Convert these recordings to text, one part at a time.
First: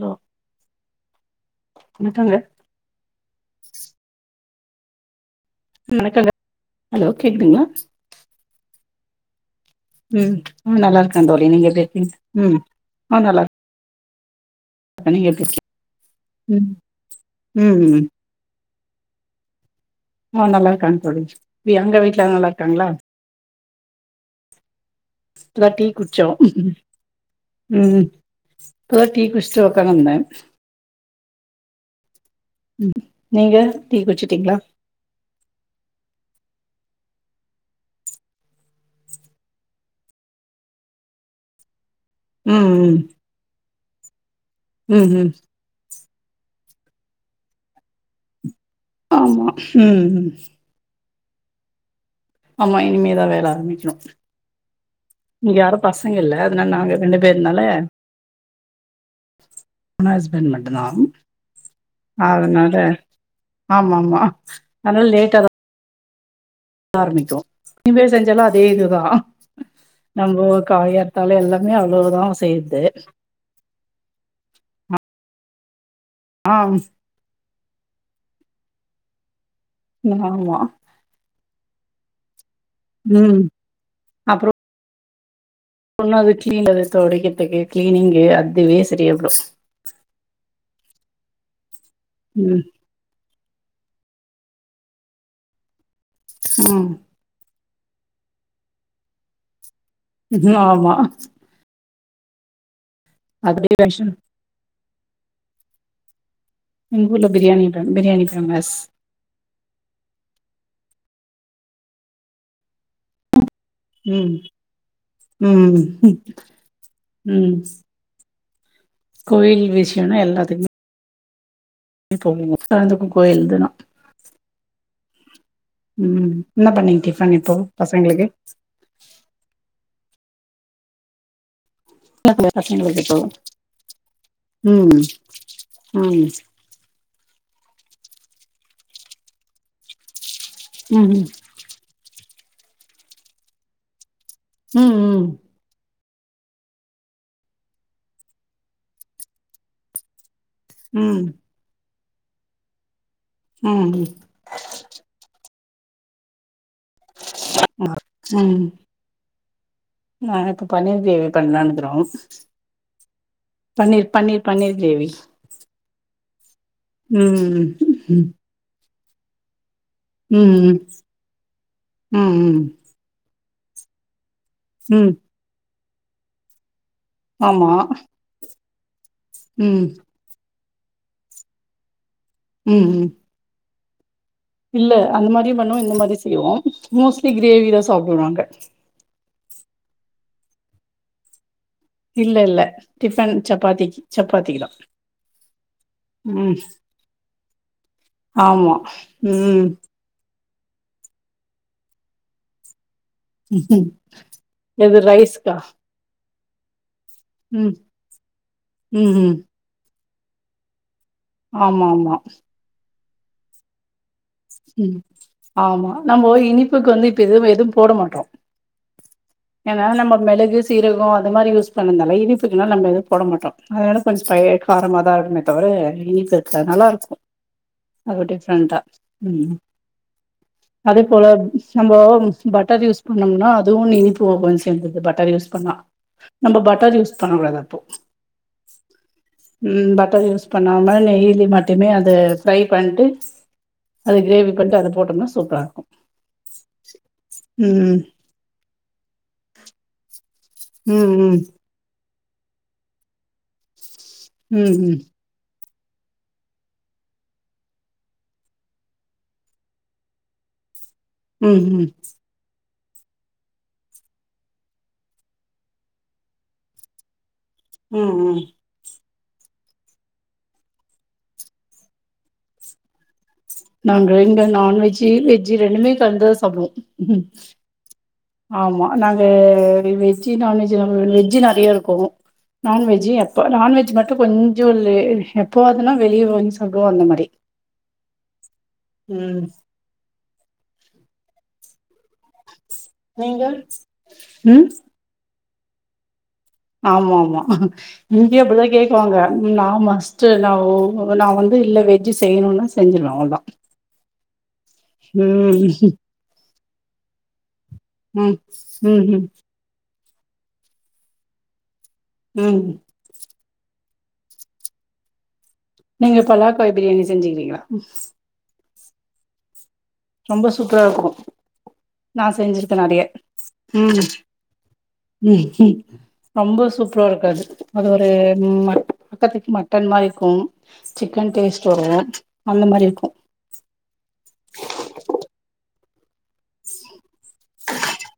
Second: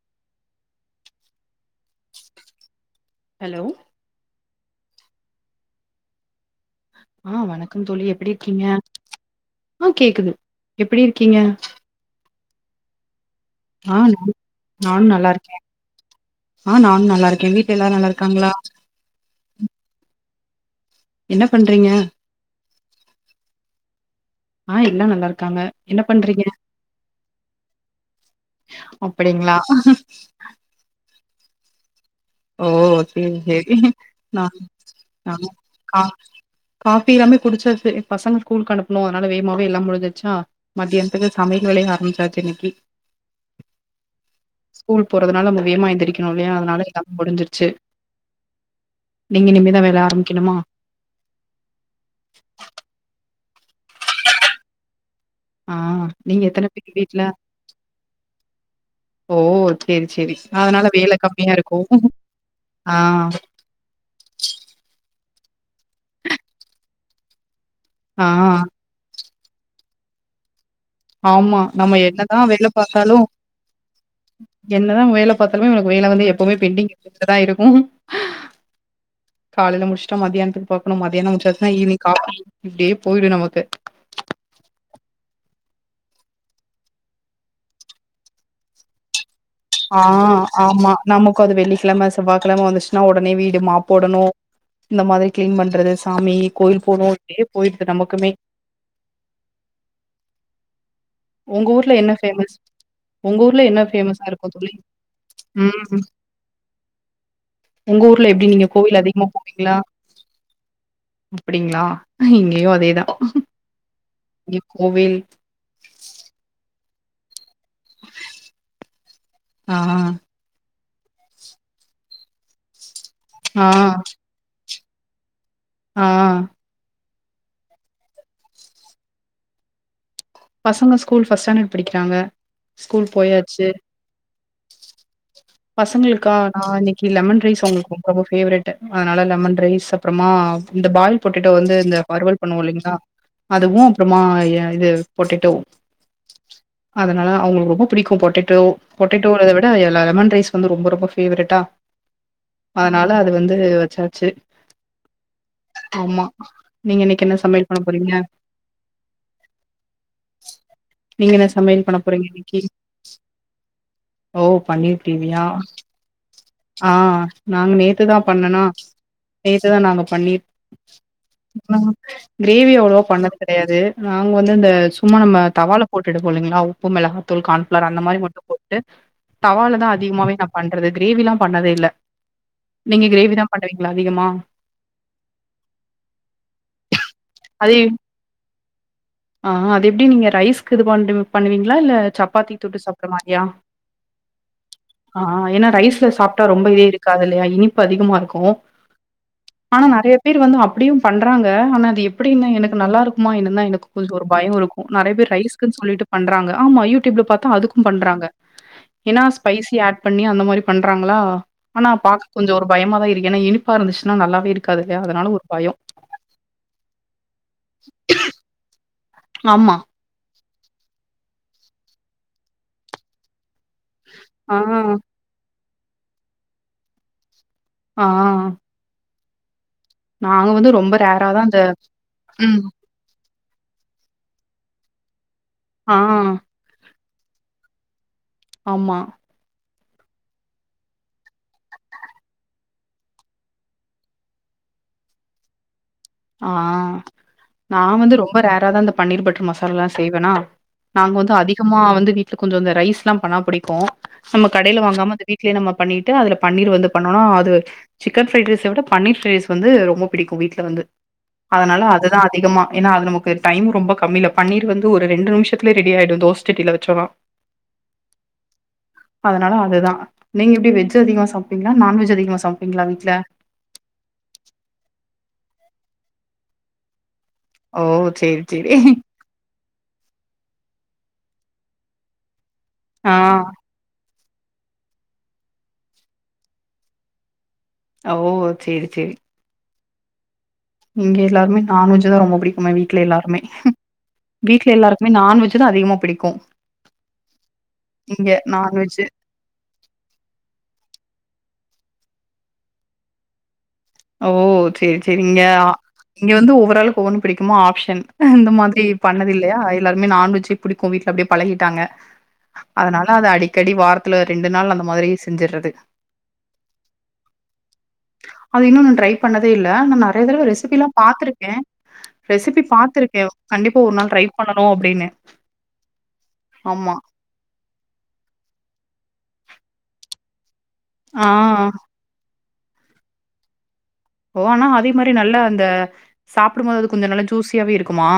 Low வணக்கங்க hello ம் வணக்கங்க ஹலோ ஆ கேக்குதுங்களா வணக்கம் தோழி எப்பிடி இருக்கீங்க ஆ கேக்குது ம் ம் நல்லா எப்டி இருக்கன் இருக்கீங்க தோழி நீங்க எப்டி இருக்கீங் ம் நா நல்லார் நானு நானு நல்லா இருக்கே இருக்கீங்க ஆ நானு நல்லா இருக்கேன் ம் வீட்ல எல்லாரு ம் நல்லா இருக்காங்ளா ஆ நல்லா இருக்காங்க தோழி என்ன எப்டி பண்றீங்க அங்க வீ்ட்ல நல்லா இருக்காங்ளா ஆ எல்லா நல்லாரு இப்பதா டீ குட்ச்சோ ம் இப்பதா டீ அப்டிங்களா குடடிஸ்ட்டு ஒக்கானுந்த ஓ சேரி நீங்க சேரி டீ குடிச்சிட்டீங்களா நாங்குளு நாங்க கா காப்பி எல்லாமே குடிச்சாச்சு எ பசங்க ஸ்கூலுக் அனுப்ணு அதுனால வேமாவே எல்லா முடின்சிர்ச்சா மத்தியான்த்துக்கு சமைக்க வேலைய ஆரமிச்சா ம் ம் ஸ்கூல் ம் ம் போறதுனால நம்ம வேமா எந்திரிக்குணு இல்லையா அதுனாலயேதா முடிஞ்சிர்ச்சு ஆமா நீங்க இனிமேதா ம் வேல ம் ஆரமிக்கணுமா ஆமா இனிமேதா வேல ஆரமிக்ணு இங்க ஆ யாரு பசங்க இல்ல நீங்க அதுனால எத்தன பேர் நாங்க வீட்ல ரெண்டுபேர்னால ஓ சேரி சேரி அதுனால வேல கம்மியா இருக்கு ஆ ஆமாம்மா அதுனால் லேட்டாதா ஆரமிக்கு டின்னரு ஆ, செஞ்சாலு அதே இதுதா நம்மோ காயாரு ஆமா நம்ம என்னதா வேல பாத்தாலு என்னதா வேல பாத்தாலுமே நமக்கு வேல வந்து ஆ எப்போமே பெண்டிங் இருந்துகிட்டுதா இருக்கு காலேல முடிஸ்ட்டோ ஆமா மத்யான்த்துக்கு பாக்கணு மதியானோ முடிச்சாச்னா ஈவினிங் காஃபி இப்டியே போய்டு ம் நமக்கு அப்றோ ஒன்னு அது கிளீன் அது தொடைக்கற்துக்கு கிளீனிங்கு அதுவே சரியாபுறு ஆ ஆமா நமக்கு அது வெள்ளிக்கிழம ம் செவ்வாயகிழம வந்துர்ஸ் னா ஒடனே வீடு மாப் போடனு இந்த மாதிரி கிளீன் பண்றது சாமி கோயில் ம் போனு அப்டியே போயிருது நமக்குமே ஆமா உங்க ஊர்ல என்ன ஃபேமஸ் உங்க ஊர்ல அதுவே என்ன டென்ஷன் ஃபேமஸ்ஸா இருக்கு தோழி ம் எங்க ஊர்ல பிரியாணி உங்க பிரியாணி ஊர்ல எப்டி நீங்க ஃபேமஸ் கோவில் அதிகமா பிங்களா அப்படிங்களா இங்கேயு அதேதா ம் இங்க கோவில் ம் ம் கோயில் ஆ விஷயம்ன்ன எல்லா [unintelligible] கோயில் ஆ இதுதா ஆ ம் என்ன பண்ணீங்க டிஃபன் இப்போ பசங்களுக்கு பசங்க ஸ்கூல் ஃபர்ஸ்ட் ஸ்டாண்டர்டு படிக்கிறாங்க பசங்களுக்கு ஸ்கூல் இப்போ போயாச்சு ம் ம் பசங்களுக்கா ஆ இன்னைக்கு லெமன் ரைஸ் அவங்களுக்கு ரொம்பவு போவ்ர்ட் அதனால லெமன் ரைஸ் அப்புறமா இந்த ம் ம் பால் போட்டேடோ டோ வந்து இந்த வறுவல் பண்ணுவோ இல்லைங்களா அதுவு அப்புறமா ஏ இது ம் ம் டோ அதனால அவங்களுக்கு ரொம்ப பிடிக்கு பொட்டேட்டோ பொட்டேட்டோவ விட லெமன் ரைஸ் வந்து ரொம்ப ரொம்ப ம் பேவரட்டா அதனால அது வந்து ம் வச்சாச்சு ஆமா நீங்க இன்ன க்கா என்ன சமையல் பண்ண ம் போறீங்க ம் நா இப்ப பன்னீர் கிரேவி நீங்க என்ன சமையல் பண்ணலான்னுக்கிறோ பண்ண போறீங்க இன்னைக்கு பன்னீர் ஓ பன்னீர் பன்னீர் பண்ணிர் கிரேவி கிரேவியா ஆ ம் நாங்க நேத்துதா ம் பண்ணுனோ நேத்துதா நாங்க பண்ணீர் ம் ம் கிரேவி அவ்ளோ பண்ணது தெரியாது நாங்க வந்து அந்த ம் சும்மா நம்ம தவாள போட்டுட்டு எடுப்போம் இல்லீங்களா உப்பு மிளகாத்தூள் ஆமா கான்ஃபிளர் அந்த மாதிரி மட்டு போட்டுட்டு தவால ம் தா அதிகமாவே நா பண்றது கிரேவி எல்லா பண்ணதே இல்ல ம் நீங்க ம் கிரேவி தா பண்ணுவீங்களா அதிகமா இல்ல அந்த மாதிரி பண்ணுவோ இந்த மாதிரி செய்வோ மோஸ்ட்லி அது கிரேவிதா சாப்பிடுவாங்க ஆ அது எப்டி நீங்க ரைஸ்க்கு இது பண்டு பண்ணுவீங்களா இல்ல சப்பாத்தி இல்ல தொட்டு சாப்ட்ர டிஃபன் மாரியா சப்பாத்திக்கு சப்பாத்திக்கு தா ஆ ஏன்னா ரைஸ்ல சாப்பிட்டா ம் ரொம்ப இதே இருக்காது இல்லயா இனிப்பு அதிகமா இருக்கு ஆமா ம் ஆனா நெறையா பேர் வந்து அப்படியு பண்றாங்க ஆனா அது எப்டின்ன எனக்கு நல்லா இருக்குமா என்னு தா எனக்கு கொஞ்சோ ஒரு பயம் இருக்கு எது நெறையா பேர் ரைஸ்க்கா ரைஸ்குனு சொல்லிட்டு பண்றாங்க ஆமா இருக்கு யூடூப்பில பாத்தா ம் அதுக்கு பண்றாங்க ம் ஏன்னா ம் ஸ்பைசி ஆட் பண்ணி அந்த மாரி பண்றாங்களா ஆமா ஆனா ஆமா பாக்க கொஞ்சோ ஒரு பயமா தான் இருக்கு ஏன்னா இனிப்பா இருந்துச்சுன்னா நல்லாவே ம் இருக்காதுல்லையா அதனால ஒரு பயோ ஆமா நம்ம இனிப்புக்கு வந்து இப்பது எதுவு போட மாட்டோ ஆமா. ஏன்னா நம்ம மிளகு சீரகோ அந்த மாரி யூஸ் பண்ணதால இனிப்புக்குன்னா நம்ம எது போட மாட்டோ அதனால கொஞ்சோ பய ஆ, காரமாக தா இருக்கு தவிர இனிப்பு இருக்க நல்லா இருக்கு ஆ. அது டிஃப்ரெண்டா ம் நாங்க வந்து ரொம்ப அது போல ரேரா தான் அந்த சம்பவம் ம். பட்டர் யூஸ் பண்ணினா அதுவு இனிப்பு வகைய சேந்தது பட்டர் யூஸ் பண்ணா ஆ. நம்ம பட்டர் யூஸ் பண்ணக்க கூடாது ப்போ ஆமா ம் பட்டர் யூஸ் பண்ண மாதிரி நெய்ல மட்டுமே அத ஃப்ரை பண்ணிட்டு அது கிரேவி பண்ணிட்டு அத போட்டோம்னா சூப்பரா இருக்கு ஆ நா ம் வந்து ரொம்ப ரேரதா அந்த பன்னீர் பட்டர் மசாலல்லா செய்வேனா நாங்க ம் வந்து ம் அதிகமா வந்து வீட்டுல கொஞ்சோ ரைஸ் எல்லா பண்ணா பிடிக்கு நம்ம ம் கடையில ம் வாங்காம அத வீட்லயே நம்ம பண்ணிட்டு அதுல பண்ணீர் வந்து பண்ணொண்ணா அது சிக்கன் பிஃரைட் ரைஸ்ச விட பன்னீர் ஃப்ரைஸ் வந்து ரொம்ப பிடிக்கு வீட்டுல வந்து ம் அதனால ம் அதுதா அதிகமா ஏன்னா அது நமக்கு டைம் ரொம்ப கம்மீல பன்னீர் வந்து ஒரு ரெண்டு நிமுஷத்துலே ரெடி ஆயிடு தோச சட்டீல வெச்சோனா ம் ம் அதனால அதுதா நீங்க எப்டி வெஜ் அதிகமா சாப்புடுவீங்கங்களா நண்வெஜ் அதிகமா சமைப்பீங்களா வீ்ட்ல நாங்க இங்க நான்வெஜ்ஜி வெஜ் ரெண்டுமே கலந்துதா சாப்புடுவோ ஓ! சரி, சரி. ஆமா நாங்க வெஜ்ஜு நான்வெஜ்ஜி வெஜ் நரையா இருக்கு நானு வெஜ்ஜு ஆ. எப்போ நான்வெஜ் மட்டு கொஞ்சோ லே எப்பவாதுன்னா வெளிய வாங்கி சாப்டுவோ அந்த மாரி அ ஓ சேரி சேரி ம் இங்க எல்லாருமே நான் வெஜ்ஜு தா ரொம்ப புடிக்கும வீட்டுல எல்லாருமே. நீங்க ம் வீட்டுல எல்லாருக் இனிமே நான் வெஜ்ஜு தா அதிகமா பிடிக்கு ஆமாம்மா இங்கயு அப்படிதா நான்வெஜ்ஜு கேக்குவாங்க நா மஸ்ட் என்னாவோ நா வந்து இல்ல வெஜ்ஜி செய்யணுன்னா செஞ்சிருவே அவ்ளதான் ஓ சேரி சேரிங்க இங்க அ இங்க வந்து ஓவ்வராலுக்கு ஒவ்வொன்னு பிடிக்குமா ஆப்ஷன் ம் இந்த மாதிரி ம் ம் பண்ணது இல்லையா எல்லாருமே நான்வெஜி பிடிக்கு வீட்டுல அப்படியே பழகிட்டாங்க ம் அதனால அது அடிக் க்கடி வாரத்துல ரெண்டு நாள் அந்த மாதிரி செஞ்சறது நீங்க பலாக்காய் பிரியாணி செஞ்சுக்கிறீங்களா அது இன்னு நா ட்ரை பண்ணதே இல்ல நா நறையா தடவ ரொம்ப சூப்பரா ரெசிபில்லா இருக்கு பாத்திருக்கே நா ரெசிபி செஞ்சிருக்கே நெறைய பாத்திருக்க கண்டிப்பா ஒரு ம் நாள் ட்ரை பண்ணனும் அப்படின்னு ம் ம் ரொம்ப சூப்பரா இருக்காது அது ஒரு ம மட்டன் மாரி இருக்கு ஆ. சிக்கன் டேஸ்ட் வரும் அந்த மாதிரி இருக்கு ஓ அனா அதே மாரி நல்லா அந்த சாப்புடும் போது அது கொஞ்சோ நல்ல தூசியாவே இருக்குமா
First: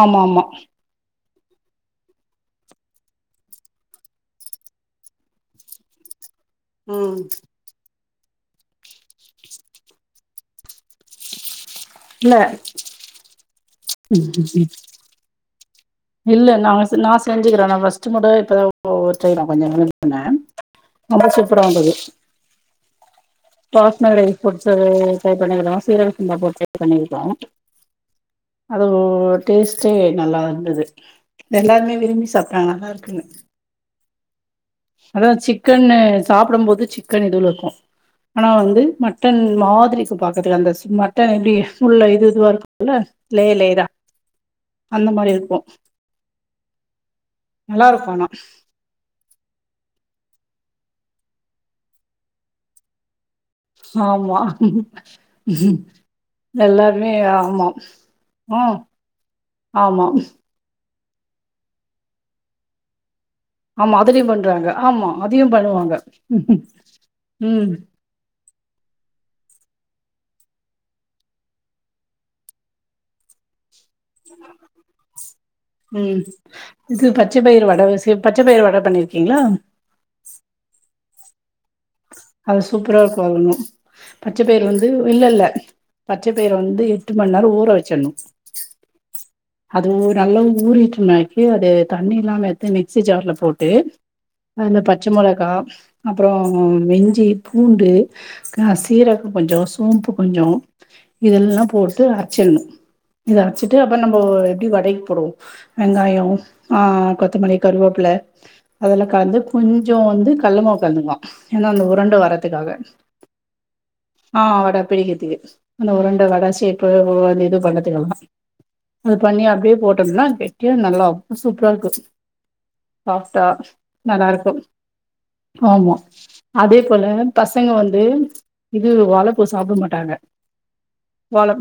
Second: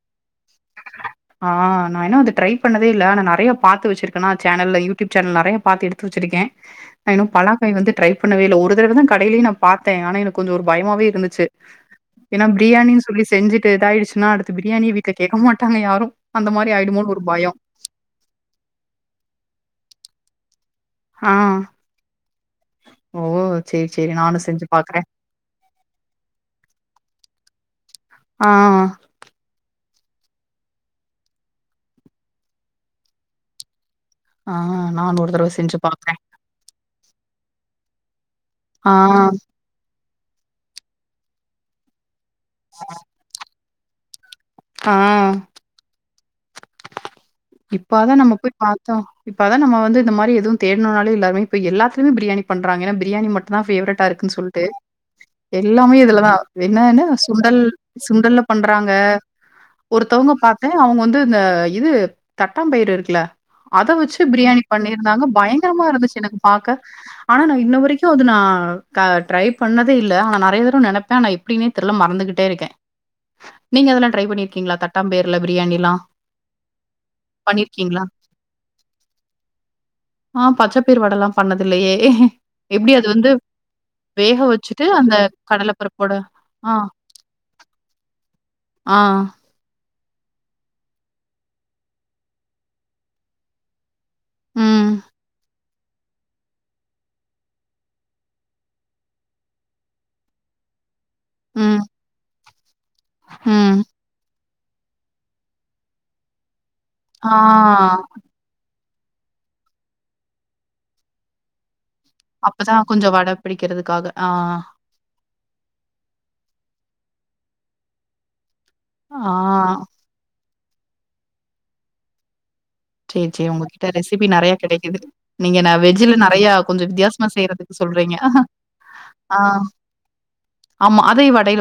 ஆமா [inaudible] ஆ நா இன்னு அத ட்ரை பண்ணதே இல்ல அனா நறையா பாத்து வெச்சிருக்கன்னா சேனல்ல யூ டியூப் சேனல் நறைய பாத்து எடுத்து வெச்சிருக்கே நா ம் இன்னு பலாக்காய் வந்து ட்ரை பண்ணவே இல்ல ஒரு தடவ தா கடையிலயு நா பாத்த அனா எனக்கு கொஞ்சோ ஒரு பயமாவே இருந்துச்சு இல்ல ஏன்னா பிரியாணி சொல்லி செஞ்சிட்டு இதாயிடுச்சுன்னா அடுத்து பிரியாணியே வீட்டுல கேக்க மாட்டாங்க யாரு இல்ல நாங்க நா செஞ்சிக்கற நா ஃபஸ்ட் ச்சகூட இப்பதா ஒரு நா [inaudible] கொஞ்சம் ரொம்ப ஆ. சூப்பரா வந்தது ஓ! சரி, பாஸ் மா சரி. ரைஸ் நானும் செஞ்சு குடுத்தது பாக்குறேன். ட்ரை பண்ணிருக்கறோ சீரக சம்பா போட்டுட்ரை பண்ணிருக்கோ ஆ, அத ஓ டேஸ்ட்டே நல்லாதா இருந்துது எல்லாருமே விரும்பி சாப்டாங்க நல்லாருக்குனு ஆ. நானும் அதா ஒரு தடவ செஞ்சு சிக்கன்னு பாக்குறேன். சாப்பிடும்போது சிக்கன்தூள் இருக்கு ஆனா வந்து ஆ, மட்டன் மாதிரி இருக்கு பாக்கரதுக்கு அந்த சு மட்டன் எப்டி உள்ள இது இதுவா இருக்கும்ல லே லேயர ஆ. அந்த மாரி இருக்கு நல்லா இருக்கு இப்பதா ஆனா நம்ப போய் பாத் தோ இப்பதா நம்ம வந்து இந்த மாரி எதுவு தேடுனாநாலு எல்லாருமே இப்ப எல்லாத்லையுமே பிரியாணி பண்றாங்க ஏன்னா பிரியாணி மட் நா பேவரட்ட இருக்குனு ஆமா சொல்டு எல்லாமே இதுலதா என்னென எல்லாருமே சுண்டல் ஆமா சுண்டலப் பண்றாங்க ஆமாம் ச அவுங்க வந்து இந்த இது தட்டாம்பயறு இருக்குல்ல அத ஆமா வச்சு அதுலயு ப்ரியாணி பண்றாங்க ஆமா பண்ணிருந்தாங்க அதையு பயங்ரமா பண்ணுவாங்க இருந்துச்சு எனக்கு பாக்க ஆனா நா ம் இன்ன வரைக்கும் இன்னு அது நா கா ட்ரை பண்னதே இல்ல ஆனா நெறய தடவ நெனப்பே ஆனா எப்டினே தெர்ல மறந்துகிட்டே இருக்க நீங்க அதெல்லா ட்ரை பண்ணிருகீங்ளா தட்டாபயறுல ப்ரியாணிலா ம் இது பச்ச பயிர் வட வசியோ பச்ச பயிர் வட பண்ணிருக்கீங்களா ஆ பச்ச பயிர் வடல்லா பண்ணதுல்லையே எப்டி சூப்பரா அது இருக்கு வந்து ஒன்னு வேக பச்ச பயிறு வச்சுட்டு வந்து அந்த இல்ல இல்ல கடல பருப்போட பச்ச பயிற ஆ வந்து எட்டு மண் நேரோ ஊர வச்சிட்ணு ஆ அது நல்ல ஊறிட்டுனாக்கி அது தண்ணி இல்லாம எத்து மிக்சி ஜார்ல போட்டு அதுல ம், பச்ச மொளகா அப்றோ ம் இஞ்சி பூண்டு கா சீரகோ கொஞ்சோ சோம்பு கொஞ்சோ இதெல்லா ம், போட்டு அரச்சிர்னு இத அரச்சுட்டு ம். அப்புறோ நம்ப எப்டி வடைக்கி போடுவோ வெங்காயோ ஆ கொத்தமல்லி ஆ. கருவபிள்ள அதலா கலந்து கொஞ்சோ வந்து கல்ல மாவு கலந்துக்லா ஏனா அந்த உருண்ட வ அப்பதா கொஞ்ச வட பிடிக்றதுக்காக ஆ பிடிகத்துக்கு அந்த உருண்ட வட ஷேப்பு வு இது பண்ணத்துக்கெல்லா இது ஆ பண்ணி அப்டியே போட்டும்னா கெட்டியா நல்லா சூப்பரா இருக்கு சரி சாஃப்டா சரி உங்ககிட்ட ரெசிபி நல்லா இருக்கு நெறைய கெடைக்குது. நீங்க ந ஆமா வெஜ்ல நெறைய அதே கொஞ்சம் போல வித்தியாசமா பசங்க செய்யறதுக்கு வந்து சொல்றீங்க. இது ஆ வாழப்பூ சாப்ட மாட்டாங்க ஆமா அதே வாழப்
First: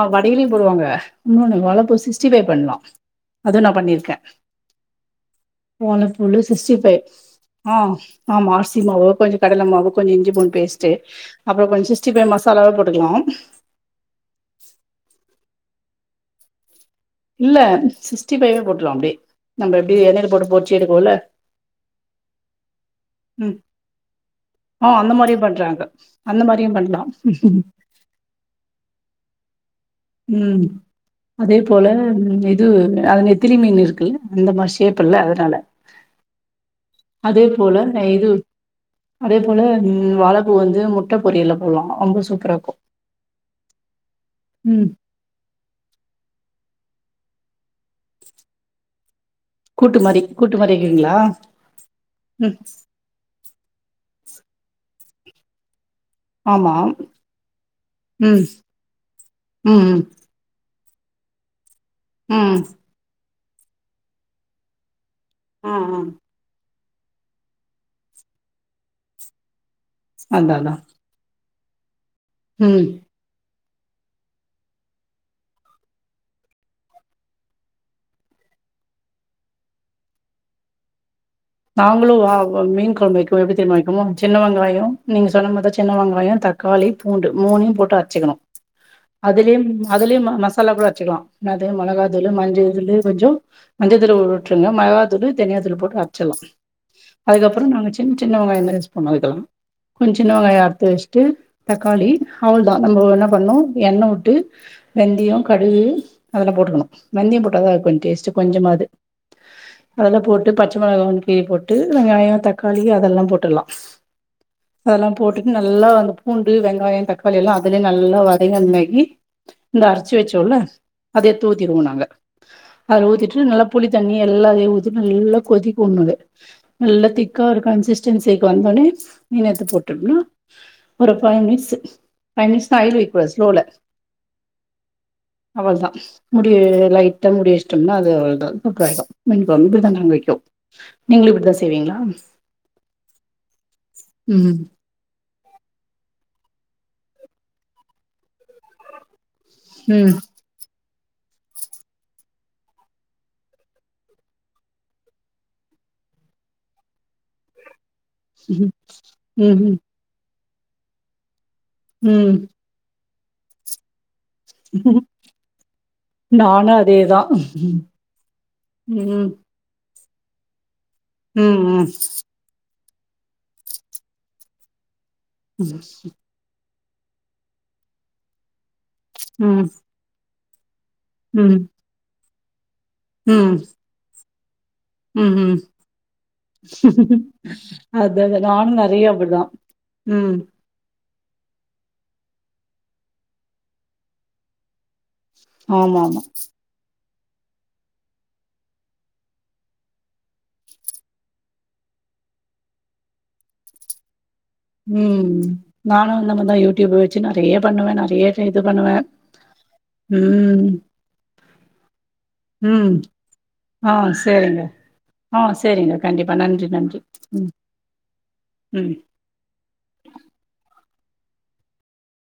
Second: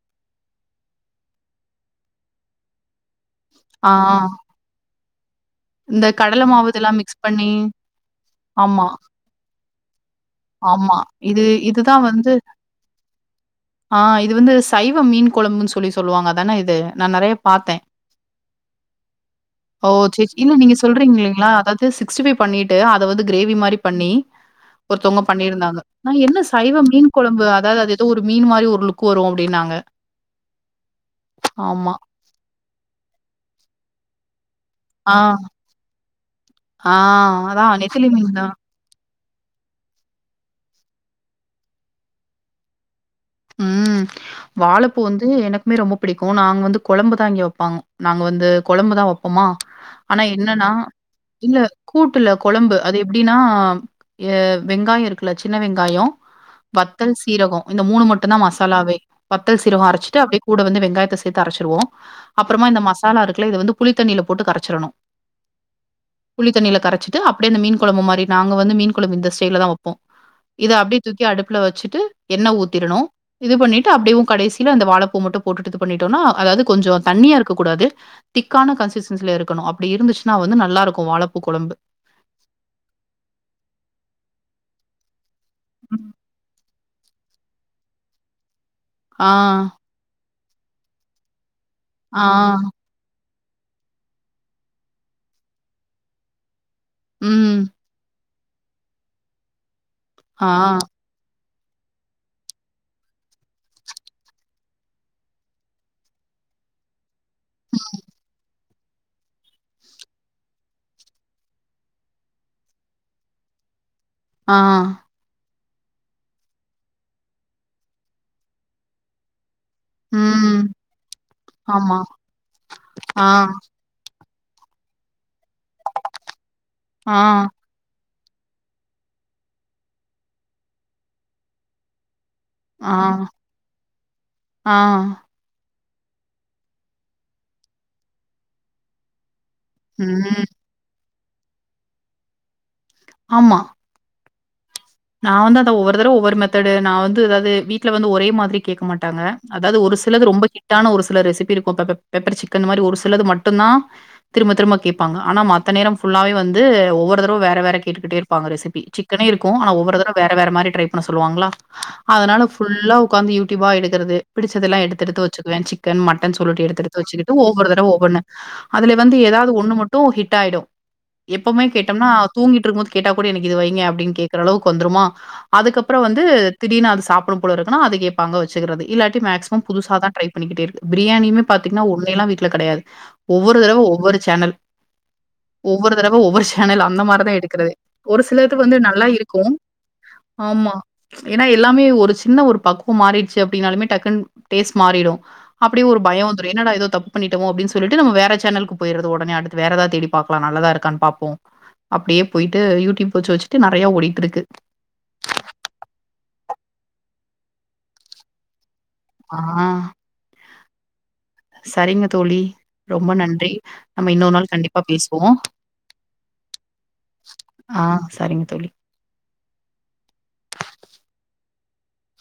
ஆ வடையிலு போடுவாங்க இன்னொனு வாழப்பூ சிஸ்டிபை பண்லா அது நா ஆ பண்ணிருக்க இந்த வாழப்பூல கடல மாவு சிக்ஸ்டி இதெல்லாம் பைவ் மிக்ஸ் பண்ணி ம் ஆமா அரிசிமாவு கொஞ்சோ கடலமாவு கொஞ்சோ இஞ்சி பூண்டு பேஸ்டு ஆமா. இது அப்பறோ கொஞ்சோ இதுதான் சிஸ்டிபைவ் வந்து மசாலாவ போட்டுகலா ஆ இது வந்து சைவ மீன் கொழம்புன் சொலி சொல்லுவாங்க அதான இது நான் நெறைய இல்ல பாத்தேன். சிஸ்டி பைவே போட்ரலா அப்டியே நம்ம ஓ எப்டி எண்ணெயில சேர்செ போட்டு இல்ல நீங்க பொறிச்சு எடுக்குவோல சொல்றீங்கலேங்ளா அதாது சிஸ்டி பைவ் பண்ணிட்டு அத வந்து கிரேவி ம் மாரி பண்ணி ஆ அந்த ஒர்தவங்க மாரியு பண்ணிர்தாங்க பண்றாங்க நா என்ன அந்த மாரியு சைவ பண்லா மீன் கொழம்பு அதாது அது து ஒரு மீன் மாரி ஒரு லுக் வரு அப்டின்னாங்க ம் அதே போல ஆமா. இது அது நெத்திலி மீன் இருக்குல்ல அந்த மாரி ஆ, ஷேப்புல்ல அதனால ஆ அதே அதான் போல நெத்திலி இது மீன் தான். அதே போல ம் வாழப்பூ வந்து முட்ட பொரியல்ல போட்லா ரொம்ப சூப்பராருக்கு ம் வாழப்பூ வந்து எனக்குமே ரொம்ப பிடிக்கு நாங்க வந்து கொழம்பு தா இங்க வெப்பாங்க நாங்க வந்து கொழம்பு தா வப்போமா கூட்டு மாரி ஆனா கூட்டு என்னன்னா மாரி வைக்கிறீங்களா? இல்ல கூட்டுல்ல ம் கொழம்பு அது எப்டின்னா ய வெங்காயோ இருக்குல்ல சின்ன வெங்காயோ ஆமா. வத்தல் சீரகொ இந்த மூணு மட்டுந்தா ம். மசாலாவே வத்தல் ம். சீரகோ ம். அரச்சிட்டு அப்டே கூட வந்து வெங்காயத்த சேத்து அரச்சிருவோ ம். அப்புறமா இந்த மசாலா இருக்குல்ல இத வந்து புளி தண்ணில போட்டு கரச்சிரணு ஆ ஆ புளித்தண்ணில கரைச்சிட்டு அப்டே இந்த மீன் கொழம்பு மாரி நாங்க வந்து மீன் கொழம்பு இந்த ஸ்டைல தா வெப்போ அதான் இத அதான். அப்டே தூக்கி அடுப்புல வச்சுட்டு என்ன ம். ஊத்திரணு இது பண்ணிட்டு அப்டேவு கடைசில அந்த வாழைப்பூ மட்டு போட்டுட்டு இது பண்ணிட்டோனா அதாது கொஞ்சோ தண்ணியா இருக்க கூடாது திக்கான கன்சிஸ்டன்சில இருக்கணு அப்டி இருந்துச்சன்னா வந்து நல்லா இருக்கு வாழப்பூ கொழம்பு அவங்களு வாவு மீன் கொழம்பு வைக்கு எப்டி தெரிமா வைக்கு சின்ன வெங்காயோ நீங்க சொன்ன மாரி தா சின்ன ம். வெங்காயோ தக் காளி பூண்டு மூணையு போட்டு அரச்சிக்கணு ஆ, அதுலே அதுலே மசாலா கூட அர்சுக்கலா என்னது மோலகா ஆ, தூளு மஞ்சதூளு கொஞ்சோ மஞ்சதுளு உட்ருங்க மெளகா தூளு தெனியாத்தூள் போட்டு வச்சலா அதுக்கப்பற ம், நாங்க சின்ன சின்ன வெங்காய யூஸ் பண்ணு அதுக்கலா கொஞ்ச சின்ன ஆ, வெங்காய அடுத்து ட்டு தக்காளி அவலோதா நம்ம என்ன பண்ணோ எண்ண வுட்டு வெந்தய கடுகு அதெல்லா போட்டுக்கணு வெந்தய போட்டு தா அது கொஞ்ச டேஸ்ட்ட் கொஞ்சமாவது அதல்லா போட்டு பச் மச்ச மோளகவு கொஞ்ச கீ போட்டு வெங்காய தக்காளி அதெல்லா போட்டுலா ஆ, அதெல்லா போட்டுட்டு நல்லா அந்த பூண்டு வெங்காய தக்காளி எல்லா அதுலயே நல்லா வதங்கி [unintelligible] இந்த அரிச்சி வச்சோல ம், அத எடுத்து ஊத்திடுவோ ஆமா. நாங்க அத ஆ, ஊத்திட்டு நல்ல புளித்தண்ணி எல்லாதையு ஊத்தி நல்லா கொதிக்வுன்னு இத நல்லா ஆ, திக்கா ஒரு கன்ஸிஸ் கன்சென்சிகு வந்தொனே மீனெத்து போட்ரனு ஒரு பை மினிட்ஸ் ஃபைவ்ன்னா ஆ, ஹைல்ல வயக்க ஸ்லோல ஆ, அவ்வள்தா முடி லைட்டா முடி வச்டோம்னா அது அவ்வள்தா குக் ஆயிடு மீன்‌ கொழும்பு இப்டித்தா நாங்க வைக்கும் ம், நீங்களு இப்டித்தா செய்வீங்களா ஆமா ம் நா வந்து அத ஒவ்வொரு தடவ ஒவ்வொரு மெத்தடு நா வந்து அதாவது வீட்ல வந்து ஒரே மாதிரி கேக்க மாட்டாங்க அதாது ஒரு ம் சிலது ரொம்ப ஹிட்டான ஒரு சில ரெசிபி இருக்கும் பெப்பப் பெப்பர் சிக்கன் மாரி ஒரு சிலது மட்டும்தா திரும்ப திரும்ப கேபாங்க ஆனா மத்த நேர ஃபுல்லாவே வந்து ஒவ்வொருடரவ வேற வேற கேட்டுக்கிட்டே இருக்கும் இருப்பாங்க ரெசிபி சிக்கனே இருக்கு ஆன ம் ஒவ்வொரு அதுன்னவோ வேற வேற மாரி ட்ரை பண்ண சொல்லுவாங்களா அதனால ம் ஃபுல்லா உட்கார்ந்து யூடியூப்பா எடுக்குறது பிடிசதல்லா ம் எடுத்து எடுத்து வச்சுக்குவ சிக்கன் மட்டன் சொல்டு நானு எடுத்து எடுத்து அதேதா வச்சுிட்டு ஒவ்வொருதடவ ஒவ்வோனு அதுலே வந்து ம் ஏதாவது ஒண்ணு மட் டூ ஹிட் ஆயிடு ம் எப்போமே ம் கேட்டம்னா தூங்கிட்ருக்கும்போது கேட்டா கூட எனக்கு இது வைங்க அப்டின்னு கே்கற அளவுக்கு இப்ப வந்துருமா ம் அதுக்கப்பற வந்து திடீர்னு அது சப்பிடனு போல இருக்குனா அது கேட்பாங்க வச்சுக்கிறது இல்லாட்டி மேக்சிமம் புதுசா தா ட்ரை பண்ணிக்கிட்டே இருக்கு பிரியாணியுமே ம் பத்தங்கான ஒன்னேலா வீட்ல கிடையாது ம் ஒவ்வொரு தட ஒவ்வொரு சேனல் ம் ம் ஒவ்வொரு தட ஒவ்வொரு சேனல் அந்த மாதிரிதா எடுக்கிறது அது ஒரு சிலத்து நானு வந்து நெறைய நல்லா இரு அப்டிதா கு ம் ஆமா ஏனா எல்லாமே ஒரு சின்ன ஒரு பக்குவ மாறிடுச்சு அப்படின்னாலுமே டக்குன்னு டேஸ்ட் மாறிடு அப்டியே ஆமா ஒரு ஆமா பயயோ வ என்னடா இது ஏதோ தப்புண்ணிட்மோ அப்டின்னு சொல்லிட்டும்ம வேற சேனலக்கு போயடுறது உடனே அடுத்து வேறதா தேடி பா்கக்கலா நல்லாதா இருக்கான்னு பாப்போ அப்டியே போயிட்டு யூடியூப் வச்சு வச்சுட்டு நெறையா ஓடிட்டு இருக்கு ம் நானு இந்தமாரித யூடியூப்ல வச்சு நெறைய பண்ணுவ நெறைய இது பண்ணுவ ஆ ம் சரிங்க தோழி ம் ரொம்ப நன்றி ஆ நம்ம இன்னொரு நாள் சேரிங்க கண்டிப்பா பேசுவோ ஆ சேரிங்க கண்டிப்பா நன்றி நன்றி ம் ஆ சரிங்க தோழி [inaudible]